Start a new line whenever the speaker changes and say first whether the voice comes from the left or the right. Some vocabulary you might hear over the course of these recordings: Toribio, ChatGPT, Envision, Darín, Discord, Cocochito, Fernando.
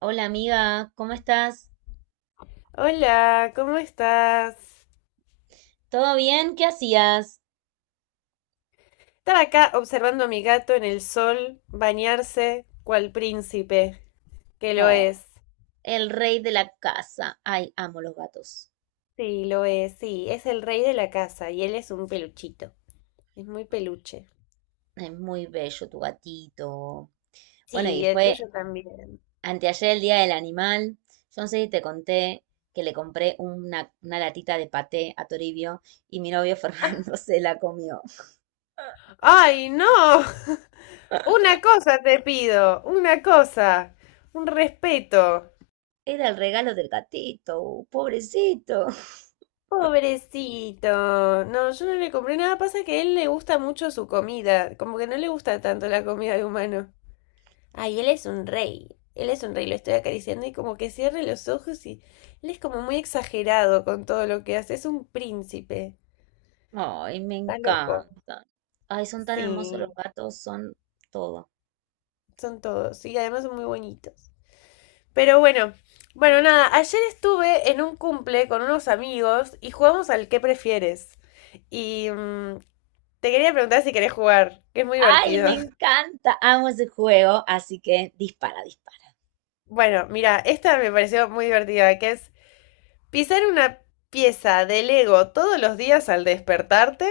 right: Hola amiga, ¿cómo estás?
left: Hola, ¿cómo estás?
right: ¿Todo bien? ¿Qué hacías?
left: Estaba acá observando a mi gato en el sol bañarse cual príncipe, que lo
right: Oh,
left: es.
right: el rey de la casa. Ay, amo los gatos.
left: Sí, lo es, sí, es el rey de la casa y él es un peluchito, es muy peluche.
right: Es muy bello tu gatito. Bueno, y
left: Sí, el
right: fue
left: tuyo también.
right: anteayer el Día del Animal. Yo no sé si te conté que le compré una latita de paté a Toribio y mi novio Fernando se la comió.
left: ¡Ay, no! Una cosa te pido, una cosa, un respeto.
right: Era el regalo del gatito, pobrecito.
left: Pobrecito. No, yo no le compré nada. Pasa que a él le gusta mucho su comida. Como que no le gusta tanto la comida de humano. Ay, él es un rey. Él es un rey, lo estoy acariciando y como que cierre los ojos y él es como muy exagerado con todo lo que hace. Es un príncipe.
right: Ay, me
left: Está loco.
right: encanta. Ay, son tan hermosos los
left: Sí,
right: gatos, son todo.
left: son todos. Y además son muy bonitos. Pero bueno, bueno, nada, ayer estuve en un cumple con unos amigos y jugamos al qué prefieres. Y mm, Te quería preguntar si querés jugar, que es muy
right: Ay,
left: divertido.
right: me encanta. Amo ese juego, así que dispara, dispara.
left: Bueno, mira, esta me pareció muy divertida, que es pisar una pieza de Lego todos los días al despertarte,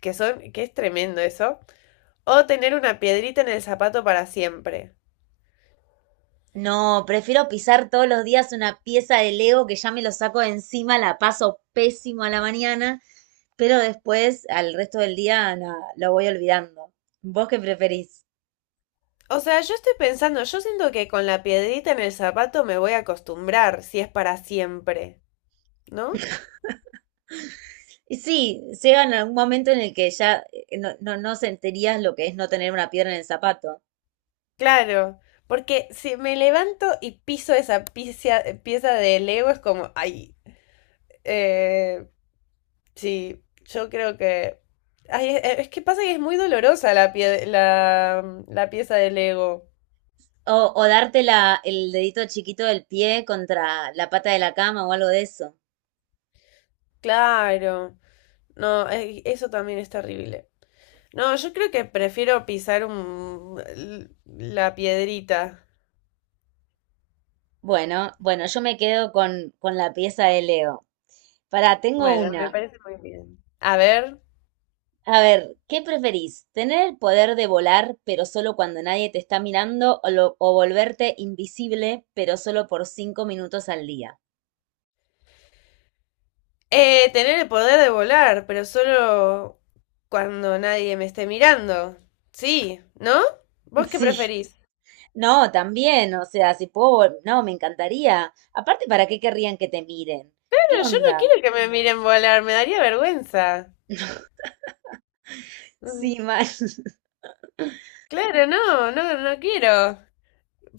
left: que es tremendo eso, o tener una piedrita en el zapato para siempre.
right: No, prefiero pisar todos los días una pieza de Lego que ya me lo saco de encima, la paso pésimo a la mañana, pero después, al resto del día, nada, lo voy olvidando. ¿Vos qué preferís?
left: O sea, yo estoy pensando, yo siento que con la piedrita en el zapato me voy a acostumbrar si es para siempre, ¿no?
right: Y sí, llega en algún momento en el que ya no, no, no sentirías lo que es no tener una piedra en el zapato.
left: Claro, porque si me levanto y piso esa pieza de Lego es como, ay, eh, sí, yo creo que... Ay, es que pasa que es muy dolorosa la pieza de Lego.
right: O darte la, el dedito chiquito del pie contra la pata de la cama o algo de eso.
left: Claro, no, eso también es terrible. No, yo creo que prefiero pisar la piedrita.
right: Bueno, bueno, yo me quedo con la pieza de Leo. Pará, tengo
left: Bueno, me
right: una.
left: parece muy bien. A ver,
right: A ver, ¿qué preferís? ¿Tener el poder de volar, pero solo cuando nadie te está mirando, o, o volverte invisible, pero solo por 5 minutos al día?
left: tener el poder de volar, pero solo cuando nadie me esté mirando. Sí, ¿no? ¿Vos qué
right: Sí,
left: preferís?
right: no, también, o sea, si puedo, no, me encantaría. Aparte, ¿para qué querrían que te miren? ¿Qué
left: Claro, yo no
right: onda?
left: quiero que me miren volar, me daría vergüenza. Mm,
right: Sí, mal.
left: Claro, no, no, no quiero.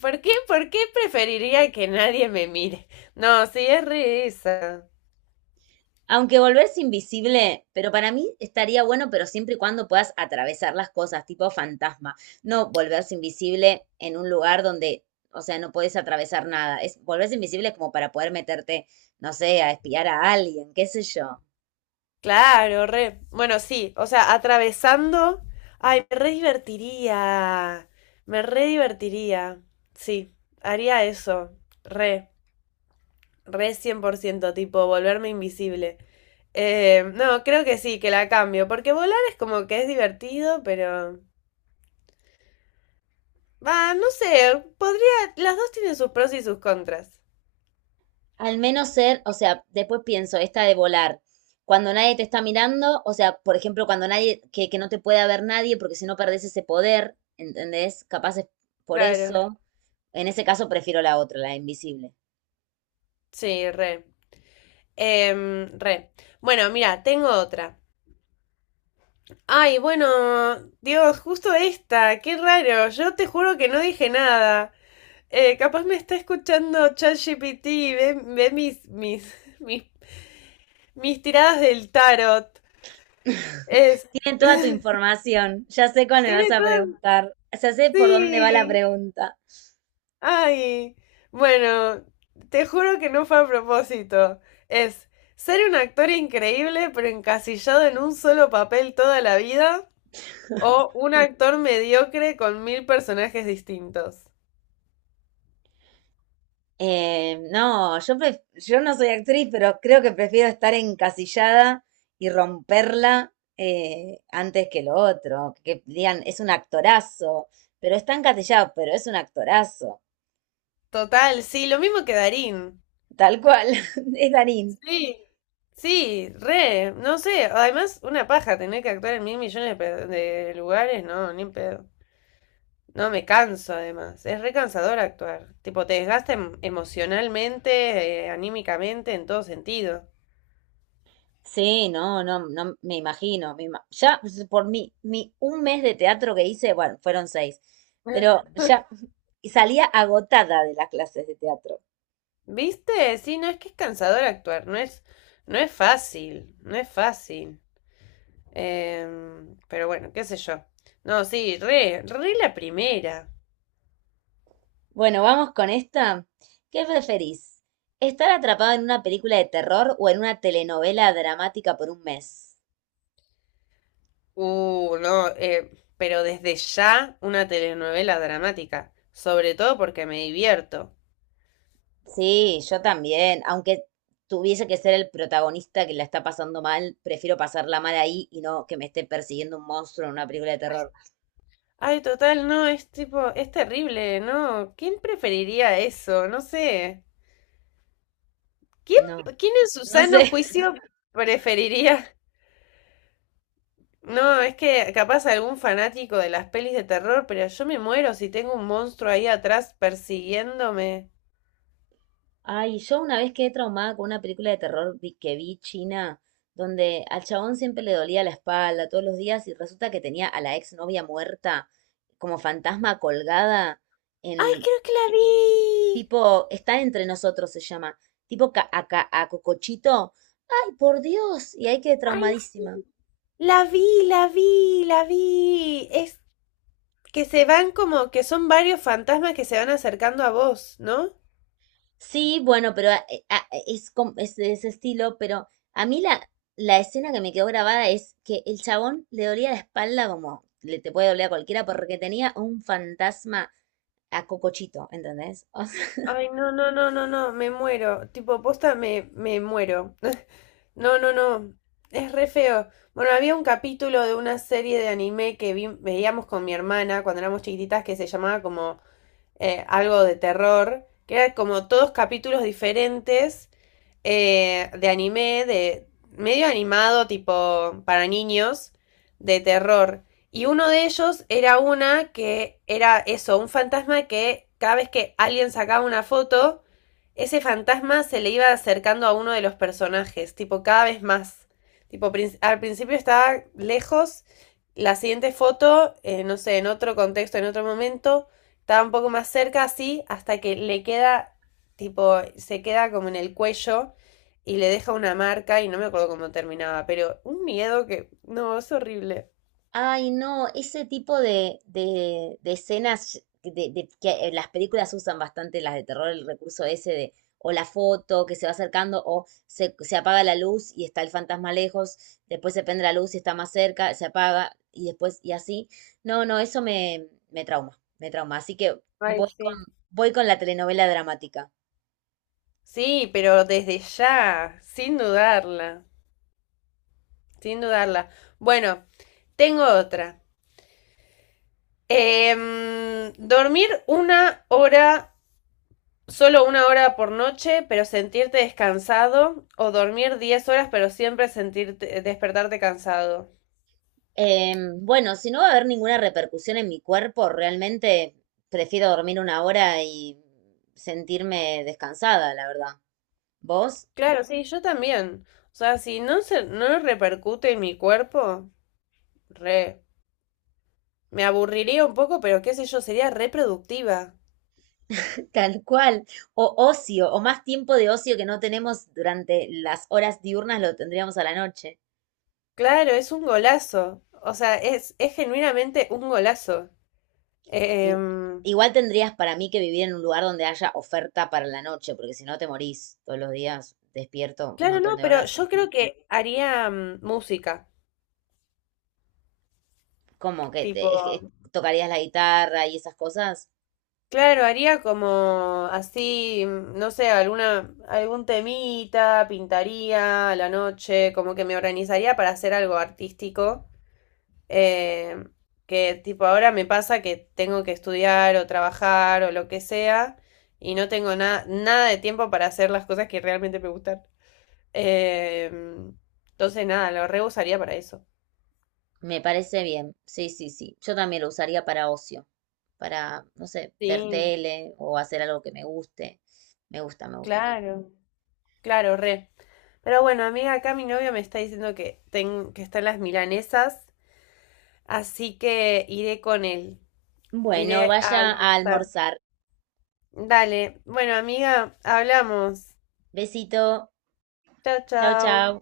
left: Por qué preferiría que nadie me mire? No, sí, es re esa.
right: Aunque volverse invisible, pero para mí estaría bueno, pero siempre y cuando puedas atravesar las cosas, tipo fantasma. No volverse invisible en un lugar donde, o sea, no puedes atravesar nada. Es volverse invisible como para poder meterte, no sé, a espiar a alguien, qué sé yo.
left: Claro, re. Bueno, sí, o sea, atravesando. Ay, me re divertiría. Me re divertiría. Sí, haría eso. Re, re 100%, tipo, volverme invisible. No, creo que sí, que la cambio, porque volar es como que es divertido, pero... Va, no sé, podría... Las dos tienen sus pros y sus contras.
right: Al menos ser, o sea, después pienso, esta de volar. Cuando nadie te está mirando, o sea, por ejemplo, cuando nadie, que no te pueda ver nadie, porque si no perdés ese poder, ¿entendés? Capaz es por
left: Claro,
right: eso. En ese caso prefiero la otra, la invisible.
left: sí, re. Re. Bueno, mira, tengo otra. Ay, bueno, Dios, justo esta, qué raro, yo te juro que no dije nada. Capaz me está escuchando ChatGPT y ve, ve mis, mis tiradas del tarot. Es.
right: Tiene toda tu información. Ya sé cuál me vas
left: Tiene
right: a
left: todo.
right: preguntar. Ya sé por dónde va la
left: Sí.
right: pregunta.
left: Ay. Bueno, te juro que no fue a propósito. Es ser un actor increíble pero encasillado en un solo papel toda la vida o un actor mediocre con mil personajes distintos.
right: No, yo, yo no soy actriz, pero creo que prefiero estar encasillada y romperla antes que lo otro. Que digan, es un actorazo, pero está encasillado, pero es un actorazo.
left: Total, sí, lo mismo que Darín.
right: Tal cual, es Darín.
left: Sí. Sí, re, no sé, además una paja tener que actuar en mil millones de lugares, no, ni en pedo. No, me canso además, es re cansador actuar, tipo te desgasta emocionalmente, anímicamente, en todo sentido.
right: Sí, no, no, no me imagino. Ya pues, por mi un mes de teatro que hice, bueno, fueron seis, pero ya y salía agotada de las clases de teatro.
left: ¿Viste? Sí, no es que es cansador actuar, no es fácil, no es fácil. Pero bueno, qué sé yo. No, sí, re, re la primera.
right: Bueno, vamos con esta. ¿Qué preferís? ¿Estar atrapado en una película de terror o en una telenovela dramática por un mes?
left: No, pero desde ya una telenovela dramática, sobre todo porque me divierto.
right: Sí, yo también. Aunque tuviese que ser el protagonista que la está pasando mal, prefiero pasarla mal ahí y no que me esté persiguiendo un monstruo en una película de terror.
left: Ay, total, no, es tipo, es terrible, ¿no? ¿Quién preferiría eso? No sé. ¿Quién,
right: No,
left: quién en su
right: no
left: sano
right: sé.
left: juicio preferiría? No, es que capaz algún fanático de las pelis de terror, pero yo me muero si tengo un monstruo ahí atrás persiguiéndome.
right: Ay, yo una vez quedé traumada con una película de terror que vi china, donde al chabón siempre le dolía la espalda todos los días y resulta que tenía a la exnovia muerta como fantasma colgada
left: Ay,
right: en
left: creo que la vi.
right: tipo, está entre nosotros se llama, tipo Cocochito. Ay, por Dios, y ahí quedé
left: Ay, sí.
right: traumadísima.
left: La vi, la vi, la vi. Es que se van como, que son varios fantasmas que se van acercando a vos, ¿no?
right: Sí, bueno, pero es, es de ese estilo, pero a mí la escena que me quedó grabada es que el chabón le dolía la espalda como le te puede doler a cualquiera porque tenía un fantasma a Cocochito, ¿entendés?
left: Ay, no, no, no, no, no, me muero. Tipo, posta, me muero. No, no, no. Es re feo. Bueno, había un capítulo de una serie de anime que veíamos con mi hermana cuando éramos chiquititas que se llamaba como algo de terror, que eran como todos capítulos diferentes, de anime, de medio animado, tipo para niños, de terror. Y uno de ellos era una que era eso, un fantasma que cada vez que alguien sacaba una foto, ese fantasma se le iba acercando a uno de los personajes, tipo cada vez más. Tipo, al principio estaba lejos, la siguiente foto, no sé, en otro contexto, en otro momento, estaba un poco más cerca así hasta que le queda, tipo, se queda como en el cuello y le deja una marca y no me acuerdo cómo terminaba, pero un miedo que, no, es horrible.
right: Ay, no, ese tipo de escenas que las películas usan bastante las de terror, el recurso ese de o la foto que se va acercando o se apaga la luz y está el fantasma lejos, después se prende la luz y está más cerca, se apaga y después y así. No, no, eso me trauma, me trauma. Así que
left: Ay,
right: voy con,
left: sí.
right: voy con la telenovela dramática.
left: Sí, pero desde ya, sin dudarla, sin dudarla. Bueno, tengo otra. Dormir una hora, solo una hora por noche, pero sentirte descansado, o dormir 10 horas, pero siempre sentirte, despertarte cansado.
right: Eh, bueno, si no va a haber ninguna repercusión en mi cuerpo, realmente prefiero dormir una hora y sentirme descansada, la verdad. ¿Vos?
left: Claro, sí, yo también. O sea, no repercute en mi cuerpo, re. Me aburriría un poco, pero qué sé yo, sería reproductiva.
right: Tal cual. O ocio, o más tiempo de ocio que no tenemos durante las horas diurnas lo tendríamos a la noche.
left: Claro, es un golazo. O sea, es genuinamente un golazo.
right: I-
left: Em,
right: Igual tendrías para mí que vivir en un lugar donde haya oferta para la noche, porque si no te morís todos los días, despierto un
left: claro,
right: montón
left: no,
right: de
left: pero
right: horas.
left: yo creo que haría mm, música.
right: ¿Cómo que
left: Tipo,
right: es que tocarías la guitarra y esas cosas?
left: claro, haría como así, mm, no sé, alguna, algún temita, pintaría a la noche, como que me organizaría para hacer algo artístico. Eh, que tipo ahora me pasa que tengo que estudiar o trabajar o lo que sea y no tengo nada nada de tiempo para hacer las cosas que realmente me gustan. Eh, entonces nada, lo re usaría para eso.
right: Me parece bien, sí, sí, sí. Yo también lo usaría para ocio, para, no sé, ver
left: Sí,
right: tele o hacer algo que me guste. Me gusta, me gusta.
left: claro, claro, re. Pero bueno, amiga, acá mi novio me está diciendo que están las milanesas, así que iré con él.
right: Bueno,
left: Iré a
right: vaya a
left: almorzar.
right: almorzar.
left: Dale. Bueno, amiga, hablamos.
right: Besito.
left: Chao,
right: Chao,
left: chao.
right: chao.